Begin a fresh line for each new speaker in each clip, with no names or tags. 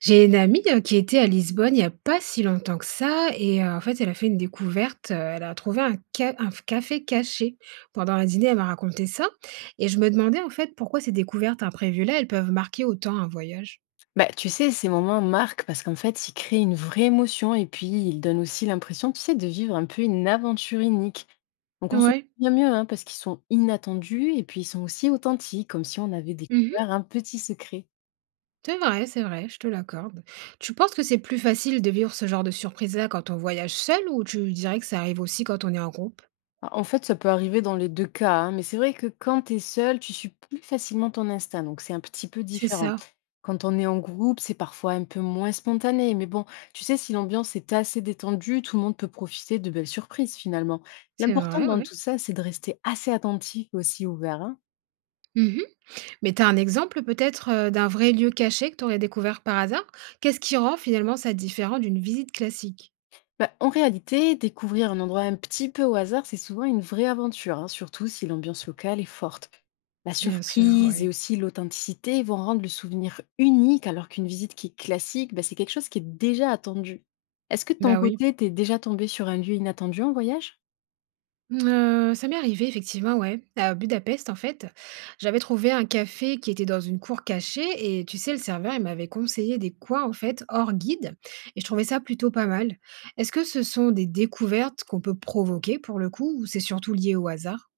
J'ai une amie, qui était à Lisbonne il n'y a pas si longtemps que ça et en fait, elle a fait une découverte, elle a trouvé un ca un f café caché. Pendant un dîner, elle m'a raconté ça et je me demandais, en fait, pourquoi ces découvertes imprévues-là, elles peuvent marquer autant un voyage?
Bah, tu sais, ces moments marquent parce qu'en fait, ils créent une vraie émotion et puis ils donnent aussi l'impression, tu sais, de vivre un peu une aventure unique. Donc on s'en
Ouais.
souvient mieux, hein, parce qu'ils sont inattendus et puis ils sont aussi authentiques, comme si on avait
Mmh.
découvert un petit secret.
C'est vrai, je te l'accorde. Tu penses que c'est plus facile de vivre ce genre de surprise-là quand on voyage seul ou tu dirais que ça arrive aussi quand on est en groupe?
Ah, en fait, ça peut arriver dans les deux cas, hein, mais c'est vrai que quand tu es seul, tu suis plus facilement ton instinct, donc c'est un petit peu
C'est
différent.
ça,
Quand on est en groupe, c'est parfois un peu moins spontané, mais bon, tu sais, si l'ambiance est assez détendue, tout le monde peut profiter de belles surprises finalement.
c'est
L'important
vrai,
dans
ouais.
tout ça, c'est de rester assez attentif et aussi ouvert, hein.
Mmh. Mais tu as un exemple peut-être d'un vrai lieu caché que tu aurais découvert par hasard? Qu'est-ce qui rend finalement ça différent d'une visite classique?
Bah, en réalité, découvrir un endroit un petit peu au hasard, c'est souvent une vraie aventure, hein, surtout si l'ambiance locale est forte. La
Bien sûr,
surprise
ouais.
et aussi l'authenticité vont rendre le souvenir unique, alors qu'une visite qui est classique, bah, c'est quelque chose qui est déjà attendu. Est-ce que de ton
Bah oui.
côté, t'es déjà tombé sur un lieu inattendu en voyage?
Ça m'est arrivé effectivement, ouais. À Budapest, en fait, j'avais trouvé un café qui était dans une cour cachée et tu sais, le serveur, il m'avait conseillé des coins en fait hors guide et je trouvais ça plutôt pas mal. Est-ce que ce sont des découvertes qu'on peut provoquer pour le coup ou c'est surtout lié au hasard?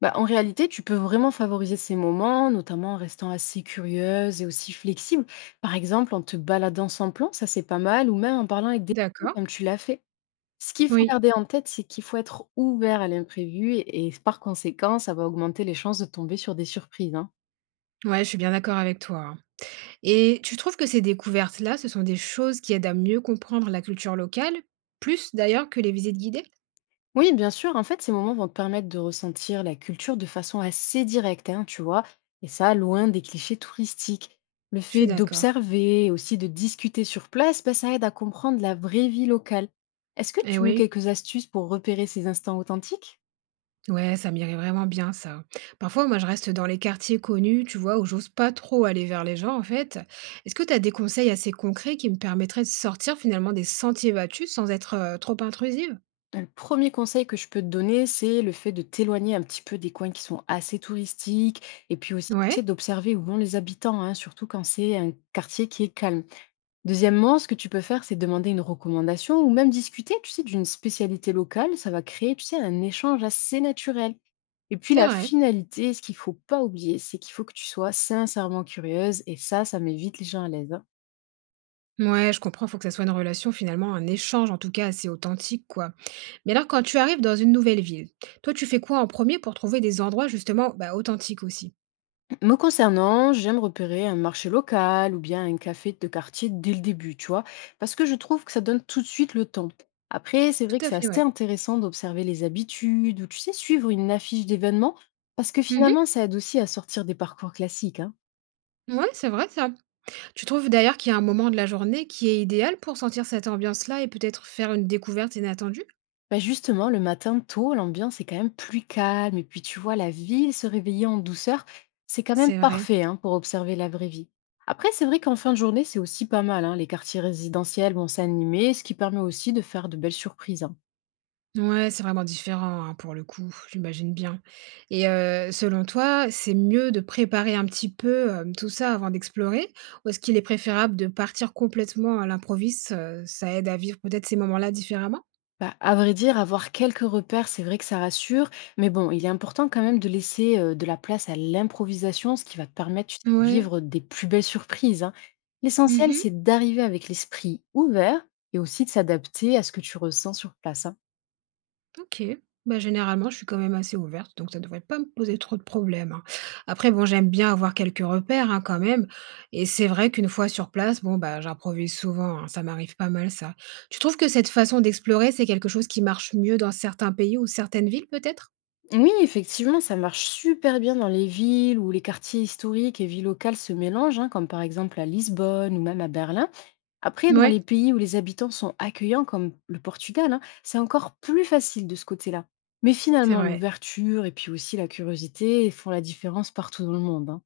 Bah, en réalité, tu peux vraiment favoriser ces moments, notamment en restant assez curieuse et aussi flexible. Par exemple, en te baladant sans plan, ça c'est pas mal, ou même en parlant avec des gens,
D'accord.
comme tu l'as fait. Ce qu'il faut
Oui.
garder en tête, c'est qu'il faut être ouvert à l'imprévu et s par conséquent, ça va augmenter les chances de tomber sur des surprises, hein.
Ouais, je suis bien d'accord avec toi, hein. Et tu trouves que ces découvertes-là, ce sont des choses qui aident à mieux comprendre la culture locale, plus d'ailleurs que les visites guidées?
Oui, bien sûr, en fait, ces moments vont te permettre de ressentir la culture de façon assez directe, hein, tu vois, et ça, loin des clichés touristiques. Le
Je suis
fait
d'accord.
d'observer, aussi de discuter sur place, ben ça aide à comprendre la vraie vie locale. Est-ce que
Eh
tu veux
oui,
quelques astuces pour repérer ces instants authentiques?
ouais, ça m'irait vraiment bien ça. Parfois, moi, je reste dans les quartiers connus, tu vois, où j'ose pas trop aller vers les gens, en fait. Est-ce que tu as des conseils assez concrets qui me permettraient de sortir finalement des sentiers battus sans être trop intrusive?
Bah, le premier conseil que je peux te donner, c'est le fait de t'éloigner un petit peu des coins qui sont assez touristiques et puis aussi, tu sais,
Ouais,
d'observer où vont les habitants, hein, surtout quand c'est un quartier qui est calme. Deuxièmement, ce que tu peux faire, c'est demander une recommandation ou même discuter, tu sais, d'une spécialité locale. Ça va créer, tu sais, un échange assez naturel. Et puis
c'est
la
vrai.
finalité, ce qu'il faut pas oublier, c'est qu'il faut que tu sois sincèrement curieuse et ça met vite les gens à l'aise, hein.
Ouais, je comprends, faut que ça soit une relation finalement, un échange en tout cas assez authentique, quoi. Mais alors, quand tu arrives dans une nouvelle ville, toi, tu fais quoi en premier pour trouver des endroits justement, bah, authentiques aussi?
Me concernant, j'aime repérer un marché local ou bien un café de quartier dès le début, tu vois, parce que je trouve que ça donne tout de suite le temps. Après, c'est
Tout
vrai que
à
c'est
fait,
assez
ouais.
intéressant d'observer les habitudes ou, tu sais, suivre une affiche d'événements, parce que
Mmh.
finalement, ça aide aussi à sortir des parcours classiques, hein.
Ouais, c'est vrai ça. Tu trouves d'ailleurs qu'il y a un moment de la journée qui est idéal pour sentir cette ambiance-là et peut-être faire une découverte inattendue?
Bah justement, le matin tôt, l'ambiance est quand même plus calme. Et puis, tu vois, la ville se réveiller en douceur, c'est quand même
C'est vrai.
parfait, hein, pour observer la vraie vie. Après, c'est vrai qu'en fin de journée, c'est aussi pas mal, hein. Les quartiers résidentiels vont s'animer, ce qui permet aussi de faire de belles surprises, hein.
Ouais, c'est vraiment différent, hein, pour le coup, j'imagine bien. Et selon toi, c'est mieux de préparer un petit peu, tout ça avant d'explorer? Ou est-ce qu'il est préférable de partir complètement à l'improviste, ça aide à vivre peut-être ces moments-là différemment?
Bah, à vrai dire, avoir quelques repères, c'est vrai que ça rassure, mais bon, il est important quand même de laisser de la place à l'improvisation, ce qui va te permettre, tu sais, de
Ouais.
vivre des plus belles surprises, hein. L'essentiel,
Mmh.
c'est d'arriver avec l'esprit ouvert et aussi de s'adapter à ce que tu ressens sur place, hein.
OK. Bah, généralement, je suis quand même assez ouverte, donc ça ne devrait pas me poser trop de problèmes, hein. Après bon, j'aime bien avoir quelques repères, hein, quand même et c'est vrai qu'une fois sur place, bon, bah, j'improvise souvent, hein, ça m'arrive pas mal ça. Tu trouves que cette façon d'explorer, c'est quelque chose qui marche mieux dans certains pays ou certaines villes peut-être?
Oui, effectivement, ça marche super bien dans les villes où les quartiers historiques et villes locales se mélangent, hein, comme par exemple à Lisbonne ou même à Berlin. Après, dans
Ouais,
les pays où les habitants sont accueillants, comme le Portugal, hein, c'est encore plus facile de ce côté-là. Mais
c'est
finalement,
vrai.
l'ouverture et puis aussi la curiosité font la différence partout dans le monde, hein.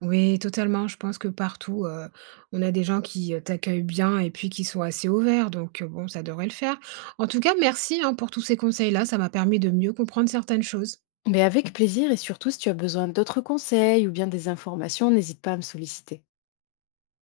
Oui, totalement, je pense que partout, on a des gens qui, t'accueillent bien et puis qui sont assez ouverts donc bon, ça devrait le faire. En tout cas, merci, hein, pour tous ces conseils-là, ça m'a permis de mieux comprendre certaines choses.
Mais avec plaisir et surtout, si tu as besoin d'autres conseils ou bien des informations, n'hésite pas à me solliciter.